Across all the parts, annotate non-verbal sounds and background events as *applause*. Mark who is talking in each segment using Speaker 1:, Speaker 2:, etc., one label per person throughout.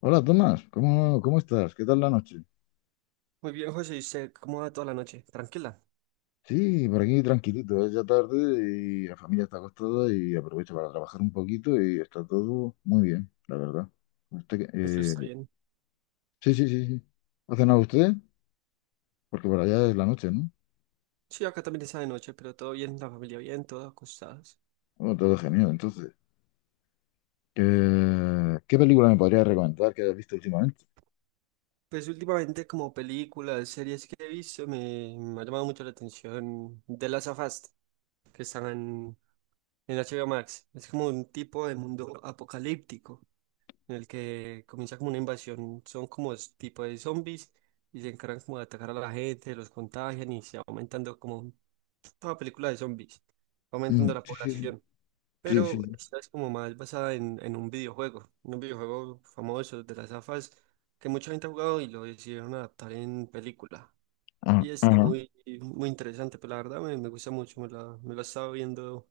Speaker 1: Hola Tomás, ¿cómo, cómo estás? ¿Qué tal la noche?
Speaker 2: Muy bien, José, ¿y usted cómo va toda la noche? Tranquila,
Speaker 1: Sí, por aquí tranquilito, es ya tarde y la familia está acostada y aprovecho para trabajar un poquito y está todo muy bien, la verdad. Usted,
Speaker 2: eso está
Speaker 1: eh,
Speaker 2: bien.
Speaker 1: sí, sí, sí, sí. ¿Ha cenado usted? Porque por allá es la noche, ¿no?
Speaker 2: Sí, acá también está de noche, pero todo bien, la familia bien, todos acostados.
Speaker 1: Bueno, todo genial, entonces. ¿Qué, ¿Qué película me podría recomendar que hayas visto últimamente?
Speaker 2: Pues últimamente como películas, series que he visto, me ha llamado mucho la atención de las of Us, que están en HBO Max. Es como un tipo de mundo apocalíptico, en el que comienza como una invasión, son como tipo de zombies, y se encargan como de atacar a la gente, los contagian y se va aumentando como toda película de zombies, va
Speaker 1: Mm,
Speaker 2: aumentando la
Speaker 1: sí, sí, sí.
Speaker 2: población.
Speaker 1: Sí, sí,
Speaker 2: Pero
Speaker 1: sí.
Speaker 2: esta es como más basada en un videojuego famoso de las AFAS que mucha gente ha jugado y lo decidieron adaptar en película.
Speaker 1: Ah,
Speaker 2: Y está
Speaker 1: ajá.
Speaker 2: muy interesante, pero la verdad me gusta mucho, me la estaba viendo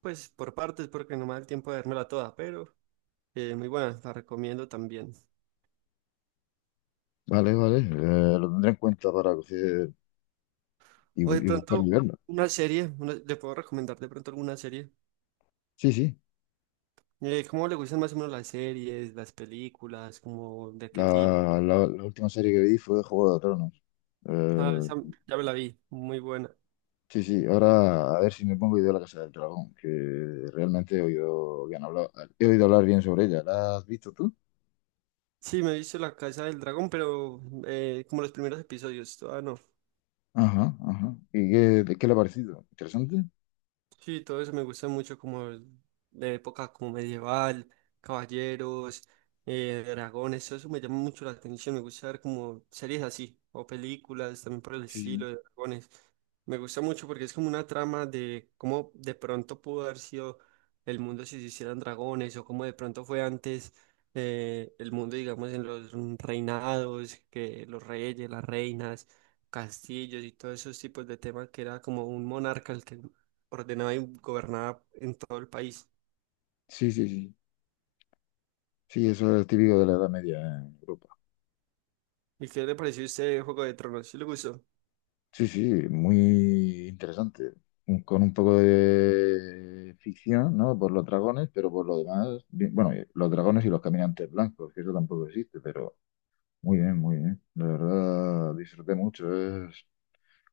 Speaker 2: pues por partes porque no me da el tiempo de vérmela toda, pero muy buena, la recomiendo también.
Speaker 1: Vale, vale. Lo tendré en cuenta para coger y,
Speaker 2: O de
Speaker 1: y
Speaker 2: pronto
Speaker 1: buscar y verla.
Speaker 2: una serie, le puedo recomendar de pronto alguna serie.
Speaker 1: Sí, sí.
Speaker 2: ¿Cómo le gustan más o menos las series, las películas, como de qué tipo?
Speaker 1: La última serie que vi fue Juego de Tronos.
Speaker 2: Ah, esa
Speaker 1: Eh,
Speaker 2: ya me la vi, muy buena.
Speaker 1: sí, sí, ahora a ver si me pongo y veo La Casa del Dragón, que realmente he oído hablar bien sobre ella. ¿La has visto tú?
Speaker 2: Sí, me he visto La Casa del Dragón, pero como los primeros episodios, todavía no.
Speaker 1: Ajá, ajá. ¿Qué le ha parecido? ¿Interesante?
Speaker 2: Sí, todo eso me gusta mucho, de época como medieval, caballeros, dragones, todo eso me llama mucho la atención. Me gusta ver como series así, o películas también por el
Speaker 1: Sí,
Speaker 2: estilo de dragones. Me gusta mucho porque es como una trama de cómo de pronto pudo haber sido el mundo si se hicieran dragones, o cómo de pronto fue antes el mundo, digamos, en los reinados, que los reyes, las reinas, castillos y todos esos tipos de temas que era como un monarca el que ordenada y gobernada en todo el país.
Speaker 1: sí, sí, sí. Sí, sí, eso es típico de la Edad Media en Europa.
Speaker 2: ¿Y qué le pareció este Juego de Tronos? ¿Sí le gustó?
Speaker 1: Sí, sí, muy interesante. Con un poco de ficción, ¿no? Por los dragones, pero por lo demás, bueno, y los dragones y los caminantes blancos, que eso tampoco existe, pero... Muy bien, muy bien. La verdad, disfruté mucho. Es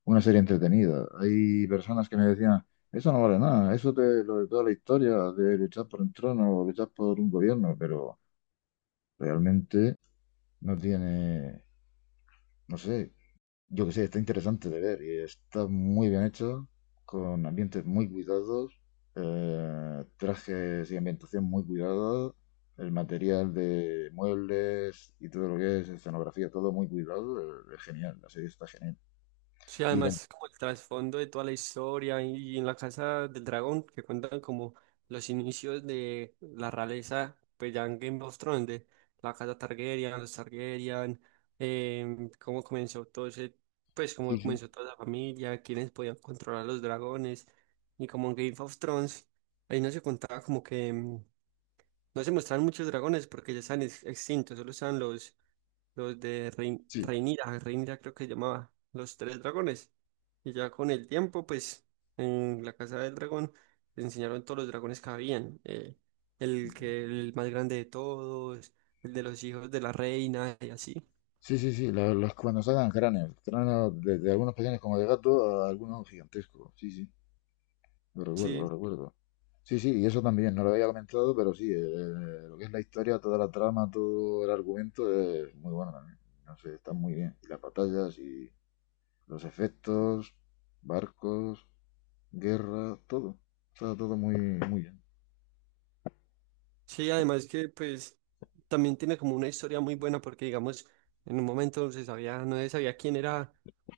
Speaker 1: una serie entretenida. Hay personas que me decían, eso no vale nada, eso de lo de toda la historia, de luchar por un trono o luchar por un gobierno, pero realmente no tiene, no sé, yo que sé, está interesante de ver y está muy bien hecho, con ambientes muy cuidados, trajes y ambientación muy cuidada, el material de muebles y todo lo que es escenografía, todo muy cuidado, es genial, la serie está genial.
Speaker 2: Sí,
Speaker 1: Y la-
Speaker 2: además, como el trasfondo de toda la historia y en la Casa del Dragón, que cuentan como los inicios de la realeza, pues ya en Game of Thrones, de la Casa Targaryen, los Targaryen, cómo comenzó todo ese, pues
Speaker 1: sí,
Speaker 2: cómo
Speaker 1: sí,
Speaker 2: comenzó toda la familia, quiénes podían controlar los dragones, y como en Game of Thrones, ahí no se contaba como que no se muestran muchos dragones porque ya están extintos, solo están los de Rein
Speaker 1: sí.
Speaker 2: Rhaenyra, Rhaenyra creo que se llamaba, los tres dragones. Y ya con el tiempo, pues, en la casa del dragón les enseñaron todos los dragones que habían. El que el más grande de todos, el de los hijos de la reina y así.
Speaker 1: Sí, sí, sí, cuando sacan cráneos, cráneos desde algunos pequeños como de gato a algunos gigantescos, sí, sí. Lo recuerdo, lo
Speaker 2: Sí.
Speaker 1: recuerdo. Sí, sí, y eso también, no lo había comentado, pero sí, lo que es la historia, toda la trama, todo el argumento es muy bueno también. No sé, está muy bien. Y las batallas y los efectos, barcos, guerra, todo. Está todo muy, muy bien.
Speaker 2: Sí, además que pues también tiene como una historia muy buena porque digamos, en un momento se sabía, no se sabía quién era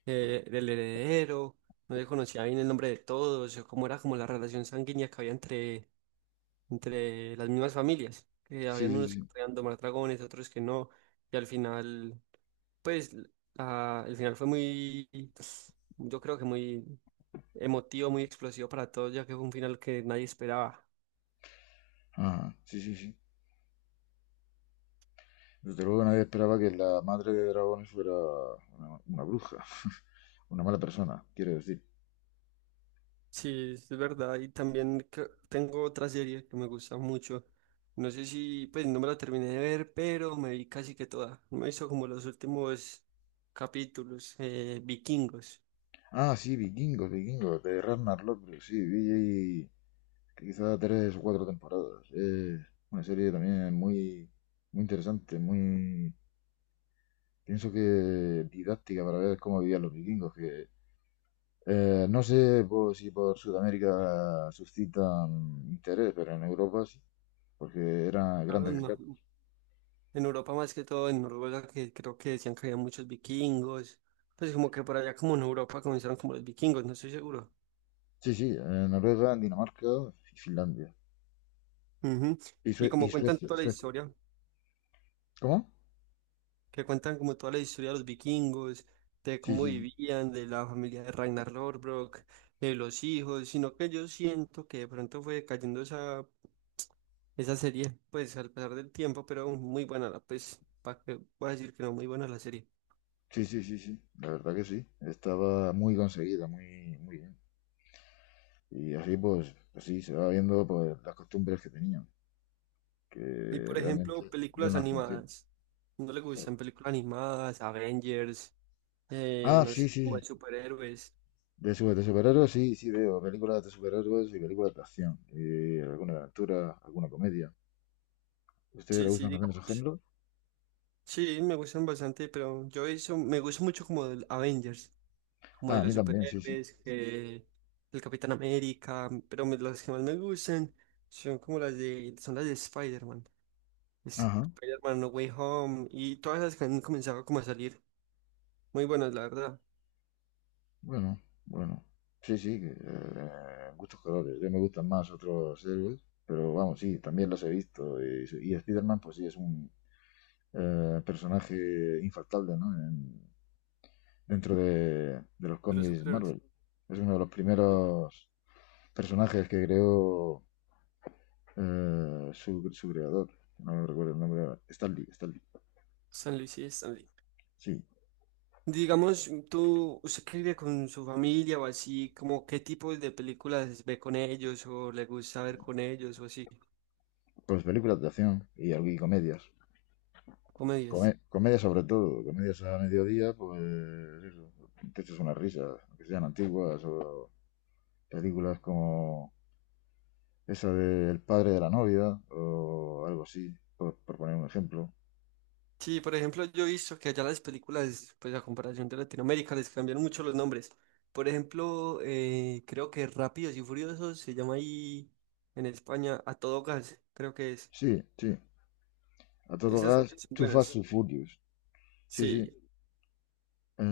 Speaker 2: el heredero, no se conocía bien el nombre de todos, o cómo era como la relación sanguínea que había entre las mismas familias, que
Speaker 1: Sí,
Speaker 2: habían
Speaker 1: sí,
Speaker 2: unos que
Speaker 1: sí.
Speaker 2: podían domar dragones, otros que no, y al final, pues el final fue yo creo que muy emotivo, muy explosivo para todos, ya que fue un final que nadie esperaba.
Speaker 1: Ajá, sí, sí, sí. Desde luego nadie esperaba que la madre de dragones fuera una bruja, *laughs* una mala persona, quiero decir.
Speaker 2: Sí, es verdad. Y también tengo otra serie que me gusta mucho. No sé si, pues no me la terminé de ver, pero me vi casi que toda. Me hizo como los últimos capítulos, vikingos.
Speaker 1: Ah, sí, vikingos, vikingos, de Ragnar Lothbrok, sí, vi quizá tres o cuatro temporadas. Es una serie también muy, muy interesante, muy, pienso que didáctica para ver cómo vivían los vikingos, que no sé pues, si por Sudamérica suscitan interés, pero en Europa sí, porque eran
Speaker 2: Claro,
Speaker 1: grandes guerreros.
Speaker 2: en Europa más que todo, en Noruega, que creo que decían que había muchos vikingos. Pues como que por allá como en Europa comenzaron como los vikingos, no estoy seguro.
Speaker 1: Sí, sí, en Noruega, en Dinamarca y Finlandia.
Speaker 2: Ujú.
Speaker 1: Y,
Speaker 2: Y
Speaker 1: Y
Speaker 2: como cuentan
Speaker 1: Suecia,
Speaker 2: toda la
Speaker 1: Suecia.
Speaker 2: historia,
Speaker 1: ¿Cómo?
Speaker 2: que cuentan como toda la historia de los vikingos, de
Speaker 1: Sí,
Speaker 2: cómo
Speaker 1: sí,
Speaker 2: vivían, de la familia de Ragnar Lothbrok, de los hijos, sino que yo siento que de pronto fue cayendo esa serie, pues al pasar del tiempo, pero muy buena la, pues, para que voy a decir que no, muy buena la serie.
Speaker 1: sí, sí, sí, sí, sí. La verdad que sí. Estaba muy conseguida, muy, muy bien. Y así pues, así se va viendo pues, las costumbres que tenían,
Speaker 2: Y
Speaker 1: que
Speaker 2: por ejemplo,
Speaker 1: realmente yo
Speaker 2: películas
Speaker 1: no las conocía.
Speaker 2: animadas. ¿No le
Speaker 1: Pero...
Speaker 2: gustan películas animadas, Avengers,
Speaker 1: Ah,
Speaker 2: no
Speaker 1: sí,
Speaker 2: sé,
Speaker 1: sí,
Speaker 2: como
Speaker 1: sí.
Speaker 2: de superhéroes?
Speaker 1: De, de superhéroes, sí, sí, veo películas de superhéroes y películas de acción, y alguna aventura, alguna comedia. ¿A ustedes les
Speaker 2: Sí, sí,
Speaker 1: gustan también esos
Speaker 2: digamos.
Speaker 1: géneros?
Speaker 2: Sí, me gustan bastante, pero yo eso, me gusta mucho como el Avengers, como
Speaker 1: Ah,
Speaker 2: de
Speaker 1: a
Speaker 2: los
Speaker 1: mí también, sí, sí.
Speaker 2: superhéroes, que el Capitán América, pero las que más me gustan son como las de, son las de Spider-Man,
Speaker 1: Ajá,
Speaker 2: Spider-Man No Way Home, y todas las que han comenzado como a salir, muy buenas, la verdad,
Speaker 1: bueno, bueno. Sí, sí, que, gustos colores. Yo me gustan más otros héroes, pero vamos, sí, también los he visto. Y Spider-Man, pues sí, es un personaje infaltable, ¿no? Dentro de los
Speaker 2: de los
Speaker 1: cómics
Speaker 2: superhéroes.
Speaker 1: Marvel. Es uno de los primeros personajes que creó su creador. No recuerdo el nombre ahora. Stanley, Stanley.
Speaker 2: Stan Lee, sí, Stan Lee.
Speaker 1: Sí,
Speaker 2: Digamos, usted que vive con su familia o así, como qué tipo de películas ve con ellos o le gusta ver con ellos o así,
Speaker 1: pues películas de acción y comedias.
Speaker 2: comedias.
Speaker 1: Comedia sobre todo, comedias a mediodía, pues eso, te echas unas risas, que sean antiguas o películas como esa del padre de la novia o algo así, por poner un ejemplo.
Speaker 2: Sí, por ejemplo, yo he visto que allá las películas, pues a comparación de Latinoamérica, les cambian mucho los nombres. Por ejemplo, creo que Rápidos y Furiosos se llama ahí en España A Todo Gas, creo que es.
Speaker 1: Sí, sí, a todo
Speaker 2: Esas
Speaker 1: gas,
Speaker 2: también son
Speaker 1: too fast,
Speaker 2: buenas.
Speaker 1: too furious. Sí, sí,
Speaker 2: Sí,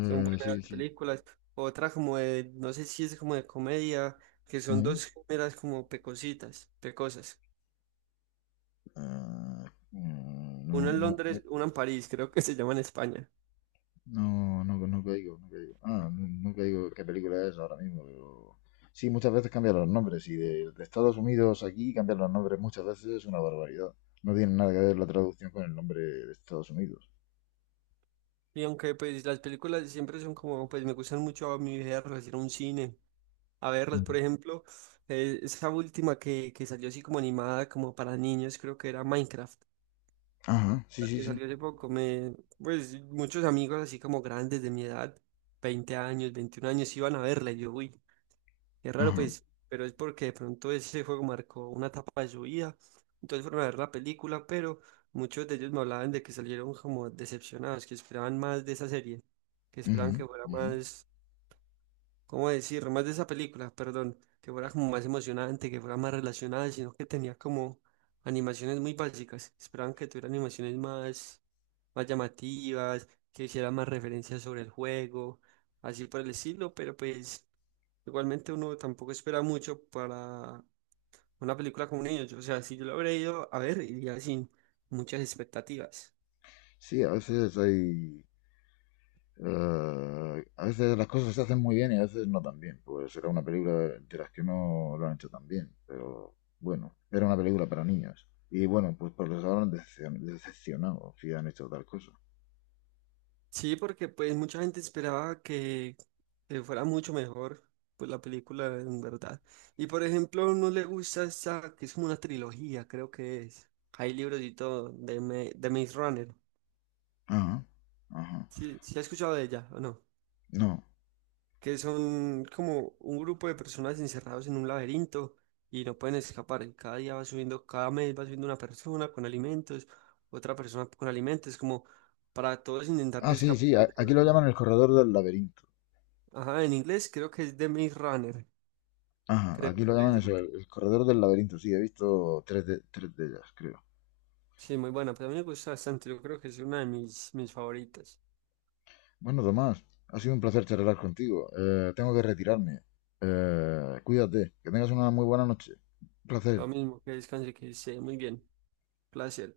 Speaker 2: son buenas
Speaker 1: sí, sí.
Speaker 2: películas. Otra como de, no sé si es como de comedia, que son
Speaker 1: Ujú.
Speaker 2: dos géneras como pecositas, pecosas.
Speaker 1: Ah, mm, no,
Speaker 2: Una en
Speaker 1: no,
Speaker 2: Londres, una en París, creo que se llama en España.
Speaker 1: no, no, no, no caigo, no caigo. Ah, no, no caigo qué película es ahora mismo, pero... Sí, muchas veces cambian los nombres y de Estados Unidos aquí cambian los nombres muchas veces es una barbaridad. No tiene nada que ver la traducción con el nombre de Estados Unidos.
Speaker 2: Y aunque pues las películas siempre son como, pues me gustan mucho a mi viaje a un cine a verlas.
Speaker 1: Ujú.
Speaker 2: Por ejemplo, esa última que salió así como animada, como para niños, creo que era Minecraft,
Speaker 1: Ajá, sí,
Speaker 2: la
Speaker 1: sí,
Speaker 2: que
Speaker 1: sí.
Speaker 2: salió hace poco. Pues muchos amigos así como grandes de mi edad, 20 años, 21 años, iban a verla. Y yo, uy, es raro,
Speaker 1: Ajá.
Speaker 2: pues, pero es porque de pronto ese juego marcó una etapa de su vida. Entonces fueron a ver la película, pero muchos de ellos me hablaban de que salieron como decepcionados, que esperaban más de esa serie, que
Speaker 1: Ujú,
Speaker 2: esperaban que fuera
Speaker 1: ujú.
Speaker 2: más, ¿cómo decir? Más de esa película, perdón, que fuera como más emocionante, que fuera más relacionada, sino que tenía como animaciones muy básicas. Esperaban que tuviera animaciones más llamativas, que hiciera más referencias sobre el juego, así por el estilo, pero pues igualmente uno tampoco espera mucho para una película con un niño, o sea, si yo lo habría ido a ver, iría sin muchas expectativas.
Speaker 1: Sí, a veces hay... a veces las cosas se hacen muy bien y a veces no tan bien. Pues era una película de las que no lo han hecho tan bien, pero bueno, era una película para niños. Y bueno, pues, pues les habrán decepcionado si han hecho tal cosa.
Speaker 2: Sí, porque pues mucha gente esperaba que fuera mucho mejor pues la película en verdad. Y por ejemplo, no le gusta esa, que es como una trilogía, creo que es. Hay libros y todo de, de Maze Runner.
Speaker 1: Ajá, ajá.
Speaker 2: ¿Sí, sí ha escuchado de ella o no?
Speaker 1: No.
Speaker 2: Que son como un grupo de personas encerrados en un laberinto y no pueden escapar. Y cada día va subiendo, cada mes va subiendo una persona con alimentos, otra persona con alimentos, como para todos intentar
Speaker 1: Ah,
Speaker 2: de
Speaker 1: sí, sí,
Speaker 2: escapar
Speaker 1: aquí
Speaker 2: de...
Speaker 1: lo llaman el corredor del laberinto.
Speaker 2: Ajá, en inglés creo que es The Maze Runner,
Speaker 1: Ajá,
Speaker 2: creo.
Speaker 1: aquí lo
Speaker 2: Que es
Speaker 1: llaman
Speaker 2: de...
Speaker 1: eso, el corredor del laberinto. Sí, he visto tres de ellas, creo.
Speaker 2: Sí, muy buena, pero a mí me gusta bastante, yo creo que es una de mis favoritas.
Speaker 1: Bueno, Tomás, ha sido un placer charlar contigo. Tengo que retirarme. Cuídate, que tengas una muy buena noche. Un placer.
Speaker 2: Lo mismo que descanse, que esté muy bien. Placer.